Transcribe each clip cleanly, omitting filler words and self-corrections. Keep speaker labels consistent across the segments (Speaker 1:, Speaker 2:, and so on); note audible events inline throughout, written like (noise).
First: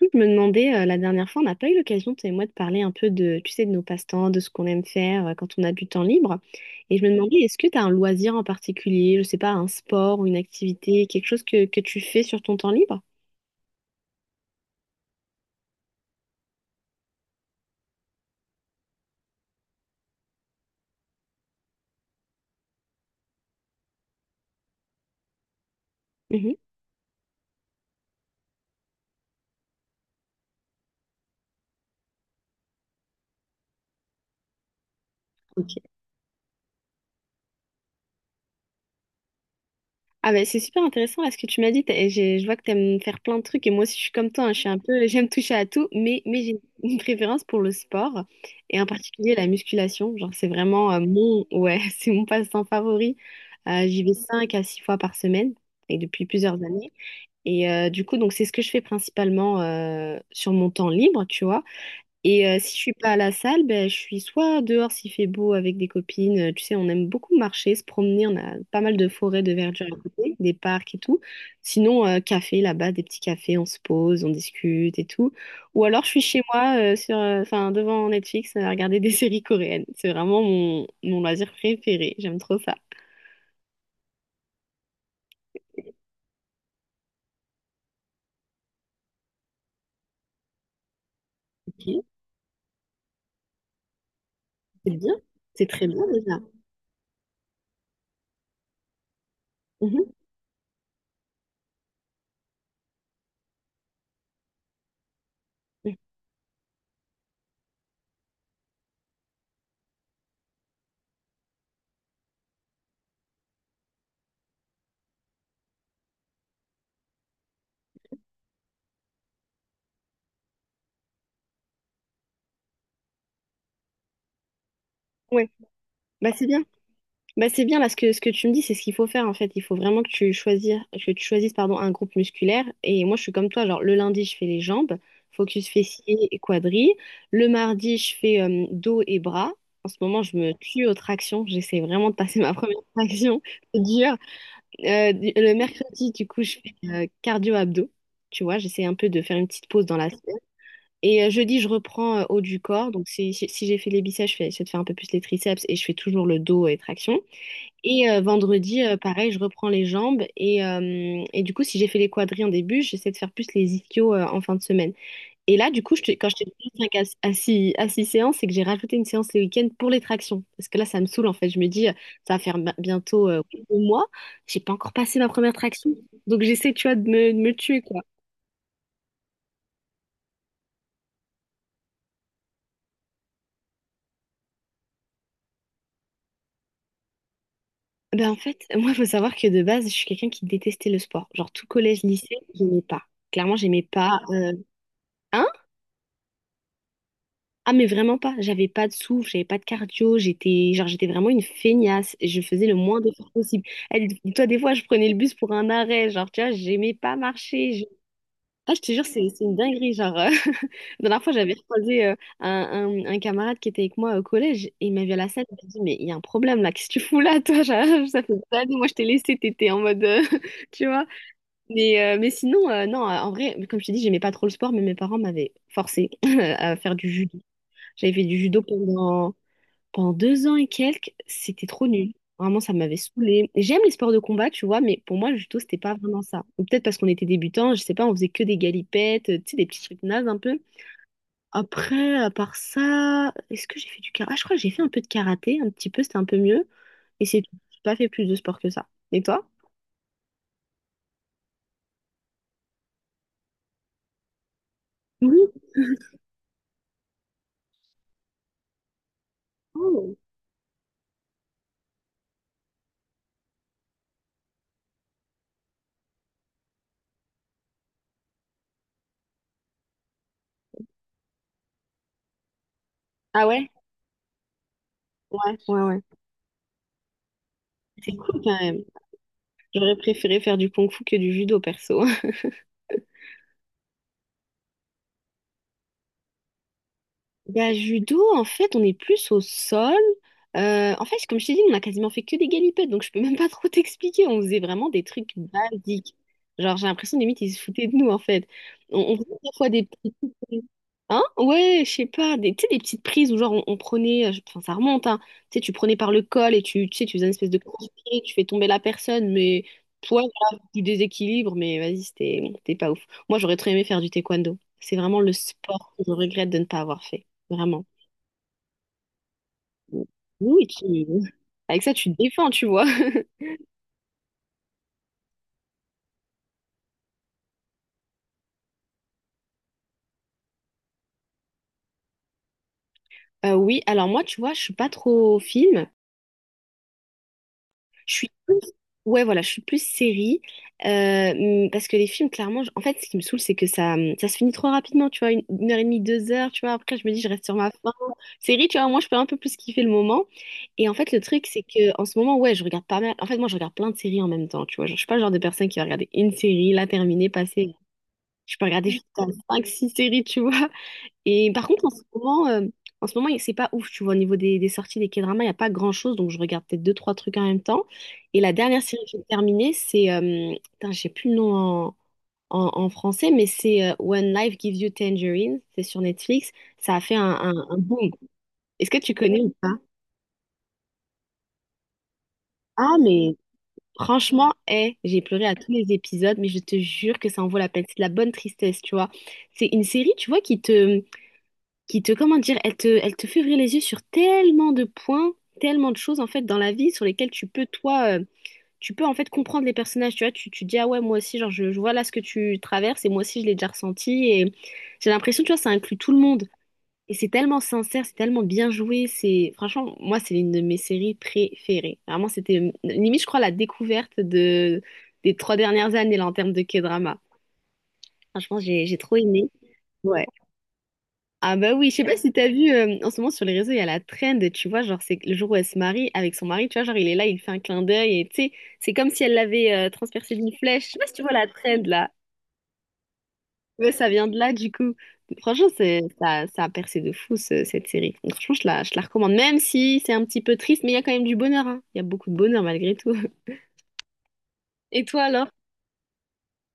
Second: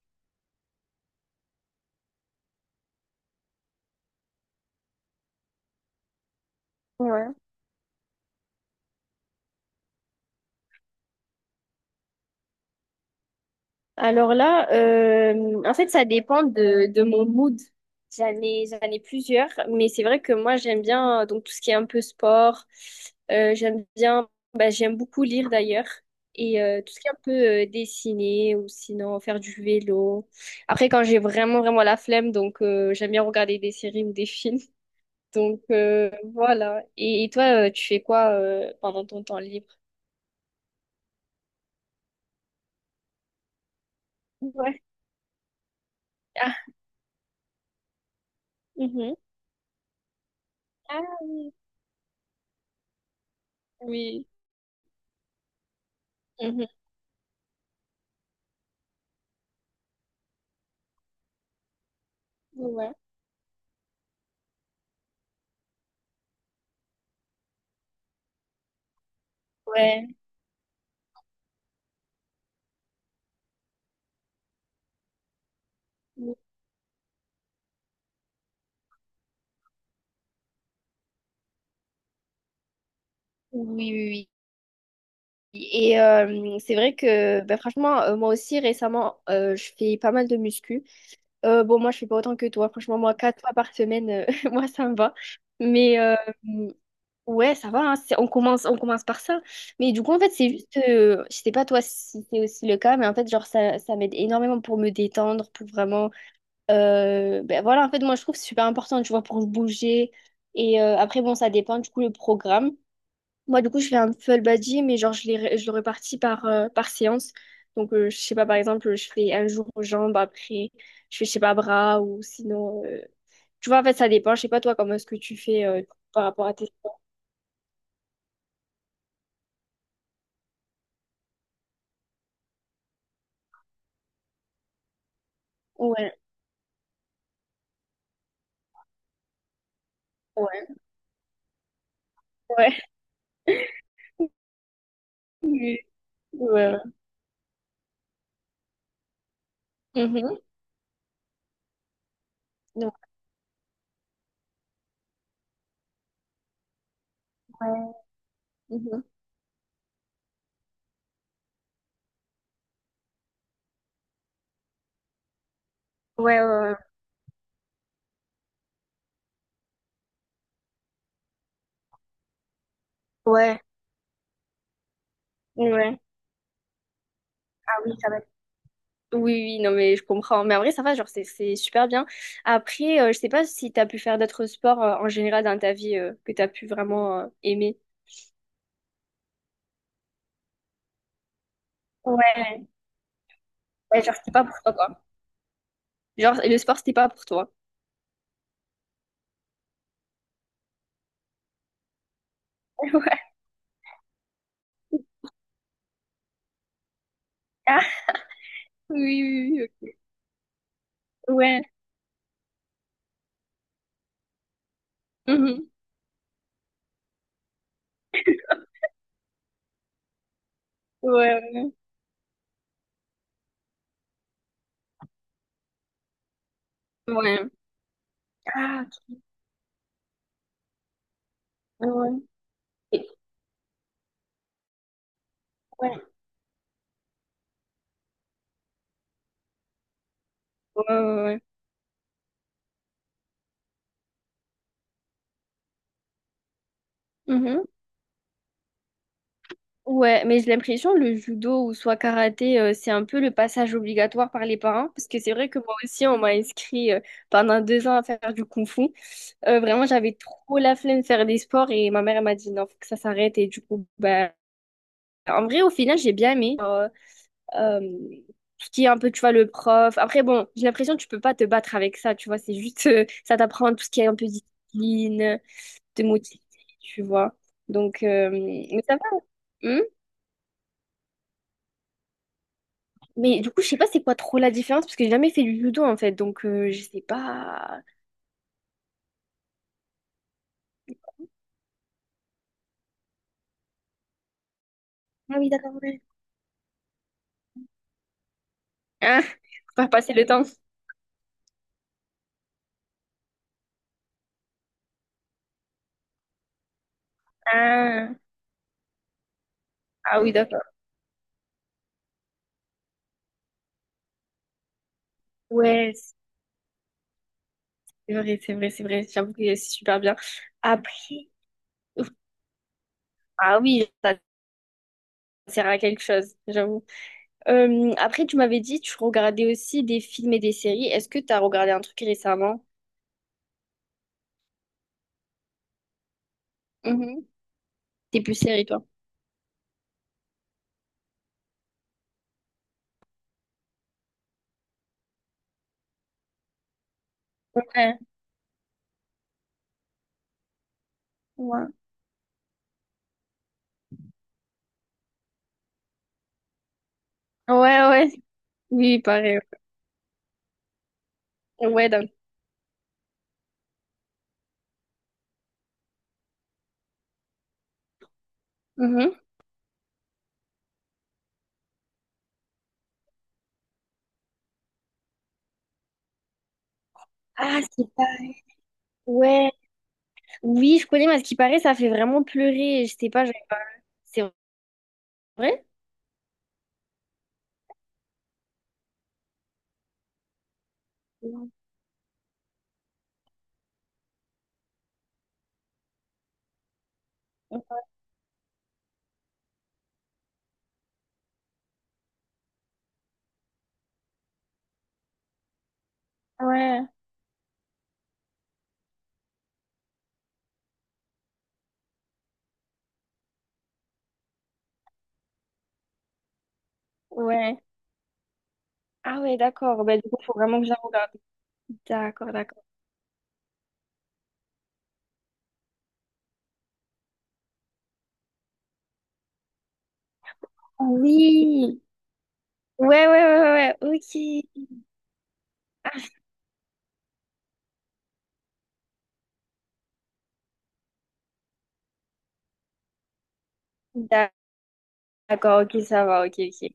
Speaker 1: Je me demandais, la dernière fois, on n'a pas eu l'occasion, toi et moi, de parler un peu de, tu sais, de nos passe-temps, de ce qu'on aime faire quand on a du temps libre. Et je me
Speaker 2: Ouais.
Speaker 1: demandais, est-ce que tu as un loisir en particulier, je sais pas, un sport ou une activité, quelque chose que tu fais sur ton temps libre?
Speaker 2: Alors là, en fait, ça dépend de mon mood. J'en ai plusieurs, mais c'est vrai que moi, j'aime bien donc tout ce qui est un peu sport. J'aime beaucoup lire d'ailleurs.
Speaker 1: Mhm.
Speaker 2: Et tout ce qui est un peu dessiner ou sinon faire du vélo. Après, quand j'ai vraiment, vraiment la flemme, donc j'aime bien regarder des séries ou des (laughs) films. Donc
Speaker 1: Ok.
Speaker 2: voilà. Et toi, tu fais quoi pendant ton temps libre?
Speaker 1: Ah ben, c'est super intéressant là ce que tu m'as dit. Je vois que tu aimes faire plein de trucs et moi aussi je suis comme toi, hein, je suis un
Speaker 2: Ouais.
Speaker 1: peu, (laughs) j'aime toucher à tout, mais
Speaker 2: Ah,
Speaker 1: j'ai une préférence pour le sport et en
Speaker 2: mhm.
Speaker 1: particulier la musculation. Genre c'est vraiment
Speaker 2: Ah
Speaker 1: mon
Speaker 2: oui.
Speaker 1: ouais, (laughs) c'est mon passe-temps favori. J'y vais 5 à 6 fois par semaine et depuis plusieurs
Speaker 2: Oui.
Speaker 1: années. Et du coup donc c'est ce que je fais principalement sur mon temps libre, tu vois. Et si je suis
Speaker 2: Ouais.
Speaker 1: pas à la salle, ben, je suis soit dehors s'il fait beau avec des copines. Tu sais, on aime beaucoup marcher, se promener. On a pas mal de forêts, de verdure à
Speaker 2: Ouais.
Speaker 1: côté, des parcs et tout. Sinon, café là-bas, des petits cafés, on se pose, on discute et tout. Ou alors, je suis
Speaker 2: Oui,
Speaker 1: chez moi enfin, devant Netflix à regarder des (laughs) séries coréennes. C'est vraiment mon loisir préféré. J'aime trop ça.
Speaker 2: oui, oui. Oui. Et c'est vrai que ben, franchement, moi aussi récemment, je fais pas mal de muscu. Bon, moi, je
Speaker 1: Ok,
Speaker 2: fais pas autant que toi. Franchement, moi, 4 fois par semaine, (laughs) moi, ça me
Speaker 1: c'est bien.
Speaker 2: va.
Speaker 1: C'est très
Speaker 2: Mais
Speaker 1: bien déjà.
Speaker 2: ouais, ça va. Hein. On commence par ça. Mais du coup,
Speaker 1: Mhm.
Speaker 2: en fait, c'est juste, je sais pas toi si c'est aussi le cas, mais en fait, genre, ça m'aide énormément pour me détendre, pour vraiment. Ben voilà, en fait, moi, je trouve que c'est super important, tu vois, pour bouger. Et après, bon, ça dépend du coup le programme. Moi, du coup, je fais un full body, mais genre, je le répartis par séance. Donc, je sais pas, par exemple, je fais un jour aux jambes, après, je fais, je sais pas, bras, ou sinon tu vois, en fait, ça dépend. Je sais pas, toi, comment est-ce que tu
Speaker 1: Ouais.
Speaker 2: fais par
Speaker 1: Bah, c'est
Speaker 2: rapport à
Speaker 1: bien.
Speaker 2: tes.
Speaker 1: Bah, c'est bien là ce que tu me dis, c'est ce qu'il faut faire en fait. Il faut vraiment que tu choisisses pardon, un groupe musculaire. Et moi, je suis comme toi. Genre, le lundi, je fais les jambes, focus
Speaker 2: Ouais,
Speaker 1: fessiers et quadris. Le mardi, je fais dos et bras. En ce moment, je me
Speaker 2: ouais,
Speaker 1: tue aux tractions. J'essaie vraiment de passer (laughs) ma
Speaker 2: ouais.
Speaker 1: première traction. C'est
Speaker 2: (laughs)
Speaker 1: dur. Le
Speaker 2: Oui.
Speaker 1: mercredi, du coup, je
Speaker 2: Ouais.
Speaker 1: fais cardio-abdos. Tu vois, j'essaie un peu de faire une petite pause dans
Speaker 2: Ouais.
Speaker 1: la semaine.
Speaker 2: Mhm.
Speaker 1: Et jeudi, je reprends haut du corps.
Speaker 2: Donc,
Speaker 1: Donc, si j'ai fait les biceps, j'essaie de faire un peu plus les triceps et je fais toujours le dos et traction.
Speaker 2: ouais.
Speaker 1: Et vendredi,
Speaker 2: Mhm.
Speaker 1: pareil, je reprends les jambes. Et du coup, si j'ai fait les quadris en début, j'essaie de faire plus les ischios en fin de semaine. Et là, du coup, quand je
Speaker 2: Ouais,
Speaker 1: t'ai dit
Speaker 2: ouais,
Speaker 1: 5 à 6, à six séances, c'est que j'ai rajouté une séance le week-end pour les tractions. Parce que là, ça me saoule, en fait. Je me dis, ça va faire bientôt
Speaker 2: ouais. Ouais.
Speaker 1: oui, 2 mois. J'ai pas encore passé ma première traction.
Speaker 2: Ouais.
Speaker 1: Donc, j'essaie, tu vois, de me
Speaker 2: Ah
Speaker 1: tuer,
Speaker 2: oui,
Speaker 1: quoi.
Speaker 2: ça va. Oui, oui, non, mais je comprends. Mais en vrai, ça va, genre, c'est super bien. Après, je sais pas si t'as pu faire d'autres sports en général dans ta vie que t'as pu vraiment aimer.
Speaker 1: Ben, en fait, moi, il faut savoir que de base, je suis quelqu'un qui détestait le sport. Genre, tout collège, lycée,
Speaker 2: Ouais.
Speaker 1: j'aimais pas. Clairement, j'aimais
Speaker 2: Ouais, genre,
Speaker 1: pas.
Speaker 2: c'était pas pour toi, quoi.
Speaker 1: Hein.
Speaker 2: Genre, le sport, c'était pas pour toi.
Speaker 1: Ah mais vraiment pas, j'avais pas de souffle, j'avais pas de cardio, j'étais vraiment une feignasse, et je faisais le
Speaker 2: (laughs)
Speaker 1: moins d'efforts
Speaker 2: Ouais.
Speaker 1: possible. Elle, toi des fois je prenais le bus pour un arrêt, genre tu vois, j'aimais pas marcher.
Speaker 2: Ah,
Speaker 1: Ah je te jure
Speaker 2: oui,
Speaker 1: c'est une
Speaker 2: oui, oui.
Speaker 1: dinguerie, genre (laughs) la dernière fois
Speaker 2: Ok.
Speaker 1: j'avais
Speaker 2: Ouais.
Speaker 1: croisé un, un camarade qui était avec moi au collège et il m'a vu à la scène, il
Speaker 2: Mhm.
Speaker 1: m'a dit mais il y a un problème là, qu'est-ce que tu fous là toi? (laughs) Genre, ça fait des années, moi je t'ai laissé, t'étais en mode (laughs) tu vois.
Speaker 2: Ouais,
Speaker 1: Mais sinon non, en vrai comme je t'ai dit, j'aimais pas trop le sport mais mes parents m'avaient forcé (laughs) à faire du
Speaker 2: ouais.
Speaker 1: judo.
Speaker 2: Ouais.
Speaker 1: J'avais fait du judo
Speaker 2: Ah,
Speaker 1: pendant 2 ans et quelques. C'était trop
Speaker 2: ok.
Speaker 1: nul.
Speaker 2: Ouais.
Speaker 1: Vraiment, ça m'avait
Speaker 2: Et-
Speaker 1: saoulée. J'aime les sports de combat, tu vois, mais pour moi, le judo, c'était
Speaker 2: Ouais,
Speaker 1: pas vraiment ça. Ou peut-être parce qu'on était débutants, je sais pas, on faisait que des galipettes, tu sais, des petits trucs nazes un peu.
Speaker 2: ouais, ouais.
Speaker 1: Après, à part ça, est-ce que j'ai fait du karaté? Ah, je crois que j'ai fait un peu de karaté, un petit peu, c'était un peu mieux. Et
Speaker 2: Ouais.
Speaker 1: c'est tout.
Speaker 2: Mhm.
Speaker 1: J'ai pas fait plus de sport que ça. Et toi?
Speaker 2: Ouais, mais j'ai l'impression le judo ou soit karaté, c'est un peu le passage obligatoire par les parents. Parce que c'est
Speaker 1: Oui.
Speaker 2: vrai que moi aussi, on m'a inscrit pendant 2 ans à faire du kung-fu. Vraiment, j'avais
Speaker 1: Oh.
Speaker 2: trop la flemme de faire des sports et ma mère elle m'a dit non, faut que ça s'arrête. Et du coup, bah, en vrai, au final, j'ai bien aimé. Euh, tout ce qui est un peu, tu vois, le prof. Après, bon, j'ai l'impression que tu peux pas te battre avec ça, tu vois. C'est juste, ça
Speaker 1: Ah ouais?
Speaker 2: t'apprend tout ce qui est un peu discipline,
Speaker 1: Ouais, ouais,
Speaker 2: te
Speaker 1: ouais.
Speaker 2: motiver, tu vois. Donc,
Speaker 1: C'est cool quand même.
Speaker 2: mais ça va. Hein.
Speaker 1: J'aurais préféré faire du kung-fu que du judo, perso.
Speaker 2: Mais du coup, je sais pas c'est quoi trop la différence parce que j'ai jamais fait du judo en fait. Donc, je sais
Speaker 1: Bah,
Speaker 2: pas.
Speaker 1: judo, en fait, on est plus au sol. En fait, comme je t'ai dit, on a quasiment fait que des galipettes, donc je peux même pas (laughs) trop t'expliquer. On faisait vraiment des trucs
Speaker 2: Ah oui, d'accord, ouais.
Speaker 1: basiques. Genre, j'ai l'impression, limite, ils se foutaient de nous, en fait. On
Speaker 2: Ah, faut
Speaker 1: faisait des fois des
Speaker 2: pas passer
Speaker 1: petits...
Speaker 2: le temps.
Speaker 1: Hein? Ouais, je sais pas, des, tu sais, des petites prises où, genre, on prenait... Enfin, ça remonte, hein. Tu sais, tu prenais par le col et tu sais, tu faisais une espèce de
Speaker 2: Ah,
Speaker 1: crochet, tu fais tomber la personne, mais... Toi,
Speaker 2: ah oui, d'accord.
Speaker 1: voilà, du déséquilibre, mais vas-y, c'était pas ouf. Moi, j'aurais très aimé faire du taekwondo. C'est vraiment le sport
Speaker 2: Ouais,
Speaker 1: que je regrette de ne pas avoir fait. Vraiment.
Speaker 2: c'est vrai, c'est vrai, c'est vrai. J'avoue que c'est super bien.
Speaker 1: Oui,
Speaker 2: Après,
Speaker 1: avec ça, tu te défends, tu vois. (laughs)
Speaker 2: ah oui, ça sert à quelque chose, j'avoue. Après, tu m'avais dit, tu regardais aussi des films et des séries. Est-ce que tu as regardé un truc récemment?
Speaker 1: Oui, alors moi, tu vois, je suis pas trop film.
Speaker 2: Mhm.
Speaker 1: Je
Speaker 2: T'es
Speaker 1: suis
Speaker 2: plus
Speaker 1: plus...
Speaker 2: série, toi.
Speaker 1: Ouais, voilà, je suis plus série. Euh, parce que les films, clairement, en fait, ce qui me saoule, c'est que ça se finit trop rapidement, tu vois, une heure et demie, 2 heures, tu vois. Après, je me dis, je reste sur ma faim.
Speaker 2: Ouais,
Speaker 1: Série, tu vois, moi, je peux un peu plus kiffer le moment. Et en fait, le truc, c'est
Speaker 2: ouais.
Speaker 1: que en ce moment, ouais, je regarde pas mal. En fait, moi, je regarde plein de séries en même temps, tu vois. Genre, je suis pas le genre de personne qui va regarder une série, la terminer, passer.
Speaker 2: Ouais, ouais.
Speaker 1: Je peux regarder
Speaker 2: Oui,
Speaker 1: jusqu'à
Speaker 2: pareil.
Speaker 1: 5-6 séries, tu vois. Et par contre,
Speaker 2: Ouais,
Speaker 1: en ce
Speaker 2: donc.
Speaker 1: moment, euh, en ce moment, c'est pas ouf, tu vois, au niveau des sorties des K-dramas, il n'y a pas grand-chose, donc je regarde peut-être deux, trois trucs en même temps. Et la dernière série
Speaker 2: Mhm.
Speaker 1: que j'ai terminée, c'est, putain, j'ai plus le nom en français, mais c'est When Life Gives You Tangerine, c'est sur Netflix, ça a fait un,
Speaker 2: Ah,
Speaker 1: un- un
Speaker 2: c'est
Speaker 1: boom.
Speaker 2: pas.
Speaker 1: Est-ce que tu connais
Speaker 2: Ouais.
Speaker 1: ou pas?
Speaker 2: Oui, je connais, mais à ce qui paraît, ça fait vraiment pleurer. Je
Speaker 1: Ah,
Speaker 2: sais pas, je-
Speaker 1: mais
Speaker 2: c'est
Speaker 1: franchement, hé, j'ai pleuré à
Speaker 2: vrai?
Speaker 1: tous les épisodes, mais je te jure que ça en vaut la peine. C'est de la bonne tristesse, tu vois. C'est une série, tu vois, qui te
Speaker 2: Non.
Speaker 1: qui te, comment dire, elle te fait ouvrir les yeux sur tellement de points, tellement de choses en fait dans la vie sur lesquelles tu peux en fait comprendre les personnages, tu vois, tu dis ah ouais moi aussi genre je vois là ce que tu traverses et moi aussi je l'ai déjà ressenti et j'ai l'impression tu vois ça inclut tout le monde
Speaker 2: Ouais,
Speaker 1: et c'est tellement sincère, c'est tellement bien joué, c'est franchement moi c'est l'une de mes séries préférées. Vraiment c'était limite je crois la découverte de des trois dernières années là en termes de K-drama.
Speaker 2: ouais.
Speaker 1: Franchement j'ai trop
Speaker 2: Ah ouais,
Speaker 1: aimé.
Speaker 2: d'accord. Ben, du coup,
Speaker 1: Ouais.
Speaker 2: faut vraiment que je la regarde.
Speaker 1: Ah bah oui, je sais pas si
Speaker 2: D'accord,
Speaker 1: t'as
Speaker 2: d'accord.
Speaker 1: vu, en ce moment sur les réseaux, il y a la trend, tu vois, genre c'est le jour où elle se marie avec son mari, tu vois, genre il est là, il fait un clin d'œil et tu sais, c'est comme si elle l'avait transpercé d'une flèche. Je sais pas si tu vois la
Speaker 2: Oui.
Speaker 1: trend là,
Speaker 2: Ouais, ouais, ouais, ouais,
Speaker 1: mais
Speaker 2: ouais,
Speaker 1: ça vient de là du
Speaker 2: ok.
Speaker 1: coup. Franchement, ça a percé de fou cette série. Donc, franchement, je la recommande, même si c'est un petit peu triste, mais il y a quand même du bonheur, hein. Il y a beaucoup de bonheur malgré tout. (laughs)
Speaker 2: Ah,
Speaker 1: Et toi alors?
Speaker 2: d'accord, ok, ça va, ok, ok.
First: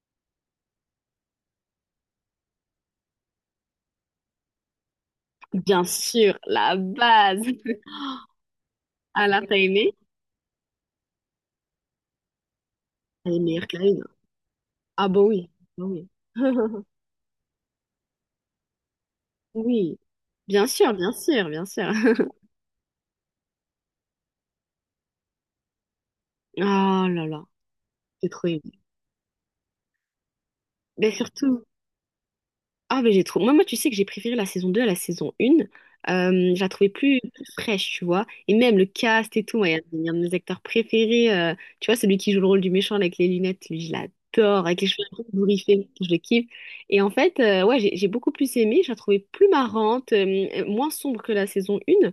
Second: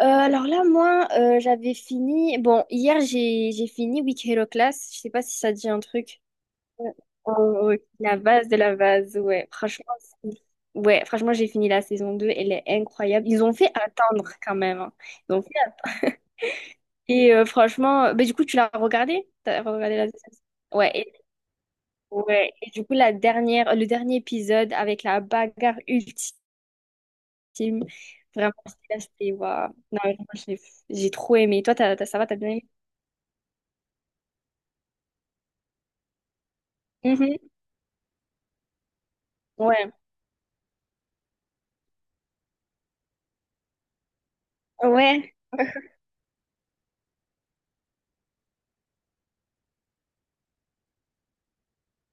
Speaker 2: Alors là, moi, j'avais fini. Bon, hier, j'ai fini Week Hero Class. Je sais pas si ça dit un
Speaker 1: Bien
Speaker 2: truc.
Speaker 1: sûr, la
Speaker 2: Ouais.
Speaker 1: base.
Speaker 2: Oh, ok.
Speaker 1: (laughs)
Speaker 2: La base de la base,
Speaker 1: Alors,
Speaker 2: ouais.
Speaker 1: t'as
Speaker 2: Franchement,
Speaker 1: aimé?
Speaker 2: ouais, franchement, j'ai fini la saison deux. Elle est incroyable.
Speaker 1: Elle est
Speaker 2: Ils ont
Speaker 1: meilleure
Speaker 2: fait
Speaker 1: qu'Arine.
Speaker 2: attendre quand même. Hein.
Speaker 1: Ah bah
Speaker 2: Ils ont fait-
Speaker 1: oui, bah oui. (laughs)
Speaker 2: Et franchement, bah, du coup, tu l'as regardé? T'as regardé
Speaker 1: Oui,
Speaker 2: la deuxième saison?
Speaker 1: bien
Speaker 2: Ouais,
Speaker 1: sûr, bien sûr, bien sûr. (laughs)
Speaker 2: ouais. Et du coup, le dernier épisode avec la bagarre ultime.
Speaker 1: Oh là là,
Speaker 2: Film.
Speaker 1: c'est trop
Speaker 2: Vraiment,
Speaker 1: aimé.
Speaker 2: là, c'était waouh. Non, vraiment, j'ai
Speaker 1: Mais
Speaker 2: j'ai trop aimé.
Speaker 1: surtout,
Speaker 2: Toi, ça va, t'as bien aimé?
Speaker 1: Ah, mais j'ai trop. Moi, tu sais que j'ai préféré la saison 2 à la saison 1. Je la trouvais plus
Speaker 2: Mhm.
Speaker 1: fraîche, tu vois. Et même le cast et tout. Moi, il y a
Speaker 2: Ouais,
Speaker 1: il y a un de mes acteurs préférés. Tu vois, celui qui joue le rôle du méchant avec les lunettes, lui, je l'adore. Avec les cheveux un peu
Speaker 2: ouais,
Speaker 1: bourriffés, je le kiffe. Et en fait, ouais, j'ai beaucoup plus aimé. Je la trouvais plus marrante, moins sombre que la saison 1.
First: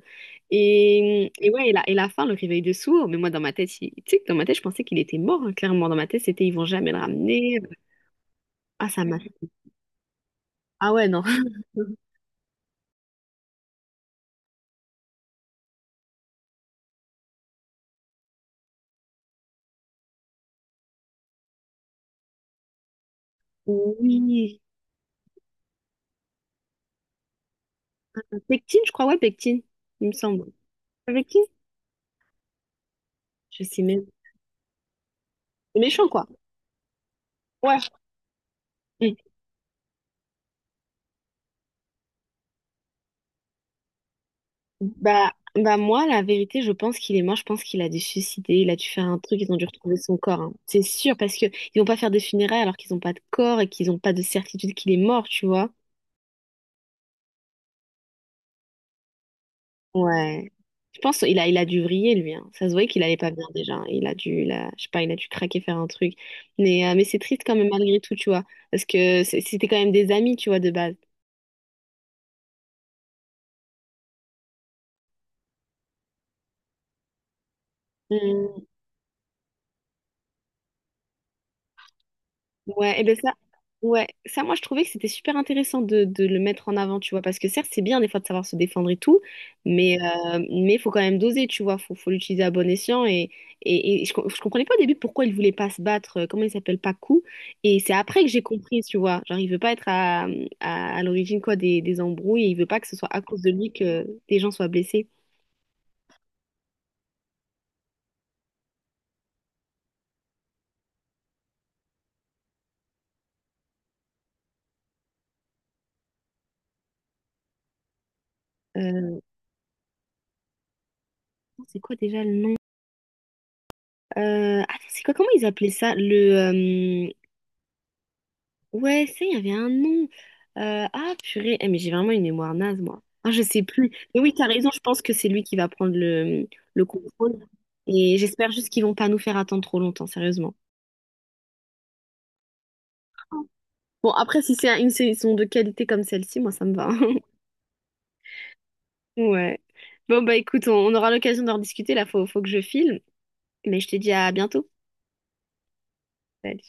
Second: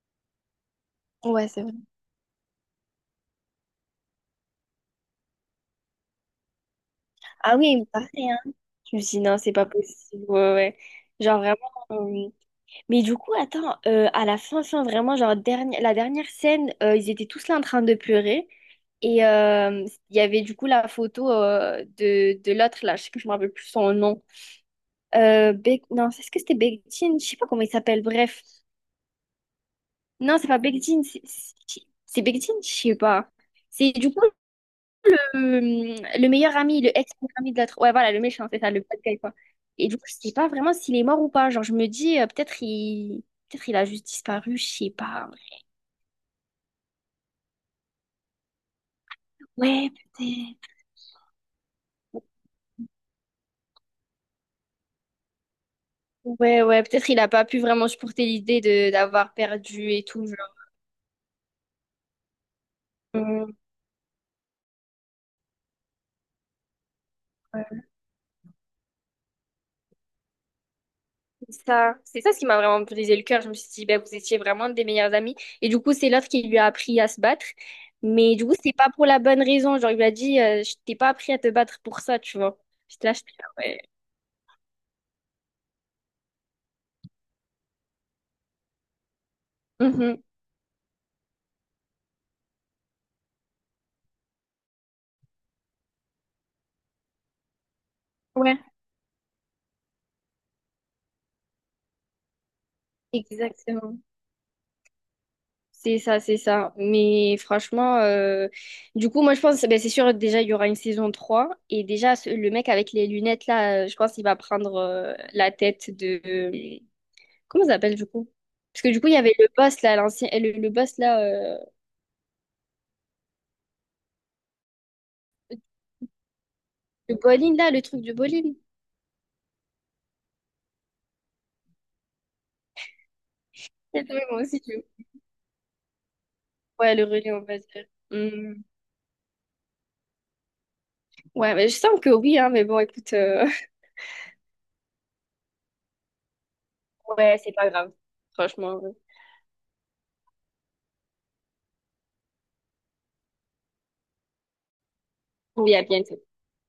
Speaker 1: Et,
Speaker 2: ouais,
Speaker 1: et
Speaker 2: c'est
Speaker 1: ouais,
Speaker 2: vrai.
Speaker 1: et la fin, le réveil de sourd. Mais moi, dans ma tête, tu sais que dans ma tête, je pensais qu'il était mort. Hein, clairement, dans ma tête, c'était ils vont jamais le
Speaker 2: Ah
Speaker 1: ramener.
Speaker 2: oui, mais pareil, hein.
Speaker 1: Ah,
Speaker 2: Je me
Speaker 1: ça m'a.
Speaker 2: suis dit, non, c'est pas possible. Ouais, ouais.
Speaker 1: Ah ouais, non.
Speaker 2: Genre vraiment.
Speaker 1: (laughs)
Speaker 2: euh, Mais du coup, attends, à la fin, fin, vraiment, genre, la dernière scène, ils étaient tous là en train de pleurer. Et il y avait du coup la photo de l'autre, là, je sais que je me rappelle plus son nom.
Speaker 1: Oui,
Speaker 2: Non, est-ce que c'était Bektine? Je sais pas comment il s'appelle, bref.
Speaker 1: Pectine, je crois, ouais, pectine, il me
Speaker 2: Non, c'est
Speaker 1: semble.
Speaker 2: pas Bekdin, c'est
Speaker 1: Avec qui?
Speaker 2: c'est- c'est Bekdin, je sais pas.
Speaker 1: Je sais
Speaker 2: C'est
Speaker 1: même.
Speaker 2: du coup
Speaker 1: C'est méchant,
Speaker 2: le,
Speaker 1: quoi.
Speaker 2: le meilleur ami, le ex-meilleur ami de
Speaker 1: Ouais.
Speaker 2: l'autre. Ouais, voilà, le méchant, c'est ça, le bad
Speaker 1: Mm.
Speaker 2: guy, quoi. Et du coup, je sais pas vraiment s'il est mort ou pas. Genre, je me dis, peut-être il a juste disparu, je sais pas.
Speaker 1: Bah, moi, la vérité, je pense qu'il est mort. Je pense qu'il a dû se suicider. Il a dû faire un truc. Ils ont dû
Speaker 2: Ouais,
Speaker 1: retrouver son corps. Hein.
Speaker 2: peut-être.
Speaker 1: C'est sûr, parce que ils vont pas faire des funérailles alors qu'ils ont pas de corps et qu'ils ont pas de certitude qu'il est mort, tu vois.
Speaker 2: Ouais, ouais, peut-être il a pas pu vraiment supporter l'idée de d'avoir perdu et tout,
Speaker 1: Ouais. Je pense qu'il a dû vriller, lui. Hein. Ça se voyait qu'il allait pas bien
Speaker 2: genre.
Speaker 1: déjà. Hein. Il a dû, il a- je sais pas, il a dû craquer, faire un truc. Mais c'est triste quand même, malgré tout, tu vois. Parce que c'était quand même des amis, tu vois, de base.
Speaker 2: C'est ça ce qui m'a vraiment brisé le cœur. Je me suis dit, ben, vous étiez vraiment des meilleurs amis. Et du coup, c'est l'autre qui lui a appris à se battre. Mais du coup, c'est pas pour la bonne raison. Genre, il lui a dit, je t'ai pas appris à te battre pour ça, tu vois.
Speaker 1: Ouais, et
Speaker 2: J'étais là,
Speaker 1: ben ça,
Speaker 2: j'étais là, ouais.
Speaker 1: ouais, ça, moi, je trouvais que c'était super intéressant de le mettre en avant, tu vois, parce que certes, c'est bien des fois de savoir se défendre et tout, mais
Speaker 2: Mhm.
Speaker 1: euh, mais faut quand même doser, tu vois, faut l'utiliser à bon escient. Et je comprenais pas au début pourquoi il voulait pas se battre, comment il s'appelle, Pacu, et c'est après que j'ai
Speaker 2: Ouais,
Speaker 1: compris, tu vois, genre, il veut pas être à, à l'origine, quoi, des embrouilles, et il veut pas que ce soit à cause de lui
Speaker 2: exactement.
Speaker 1: que des gens soient blessés.
Speaker 2: C'est ça, c'est ça. Mais franchement, du coup, moi, je pense, ben, c'est sûr, déjà, il y aura une saison trois. Et déjà, le mec avec les lunettes, là, je pense qu'il va prendre la tête de. Comment ça s'appelle du coup? Parce que du coup, il y
Speaker 1: Euh,
Speaker 2: avait le boss là, l'ancien, le boss là,
Speaker 1: c'est quoi déjà le nom? Attends, c'est quoi, comment ils appelaient ça?
Speaker 2: le bowling là, le truc du bowling.
Speaker 1: Ouais, ça, il y avait un nom. Ah, purée. Eh, mais j'ai vraiment une mémoire naze, moi. Ah, je sais plus.
Speaker 2: Oui,
Speaker 1: Mais oui,
Speaker 2: moi
Speaker 1: t'as
Speaker 2: aussi,
Speaker 1: raison,
Speaker 2: tu
Speaker 1: je pense que c'est lui qui va prendre le
Speaker 2: Ouais, le relais, on
Speaker 1: contrôle.
Speaker 2: va dire.
Speaker 1: Et j'espère
Speaker 2: Hmm.
Speaker 1: juste qu'ils vont pas nous faire attendre trop longtemps, sérieusement.
Speaker 2: Ouais, mais je sens que oui, hein, mais bon, écoute,
Speaker 1: Bon, après, si c'est une saison de qualité comme celle-ci, moi, ça me va.
Speaker 2: (laughs)
Speaker 1: (laughs)
Speaker 2: ouais, c'est pas grave. Franchement, ouais.
Speaker 1: Ouais. Bon, bah écoute, on aura l'occasion d'en discuter. Là, faut que je file. Mais je te dis à bientôt.
Speaker 2: Il y a bien
Speaker 1: Salut.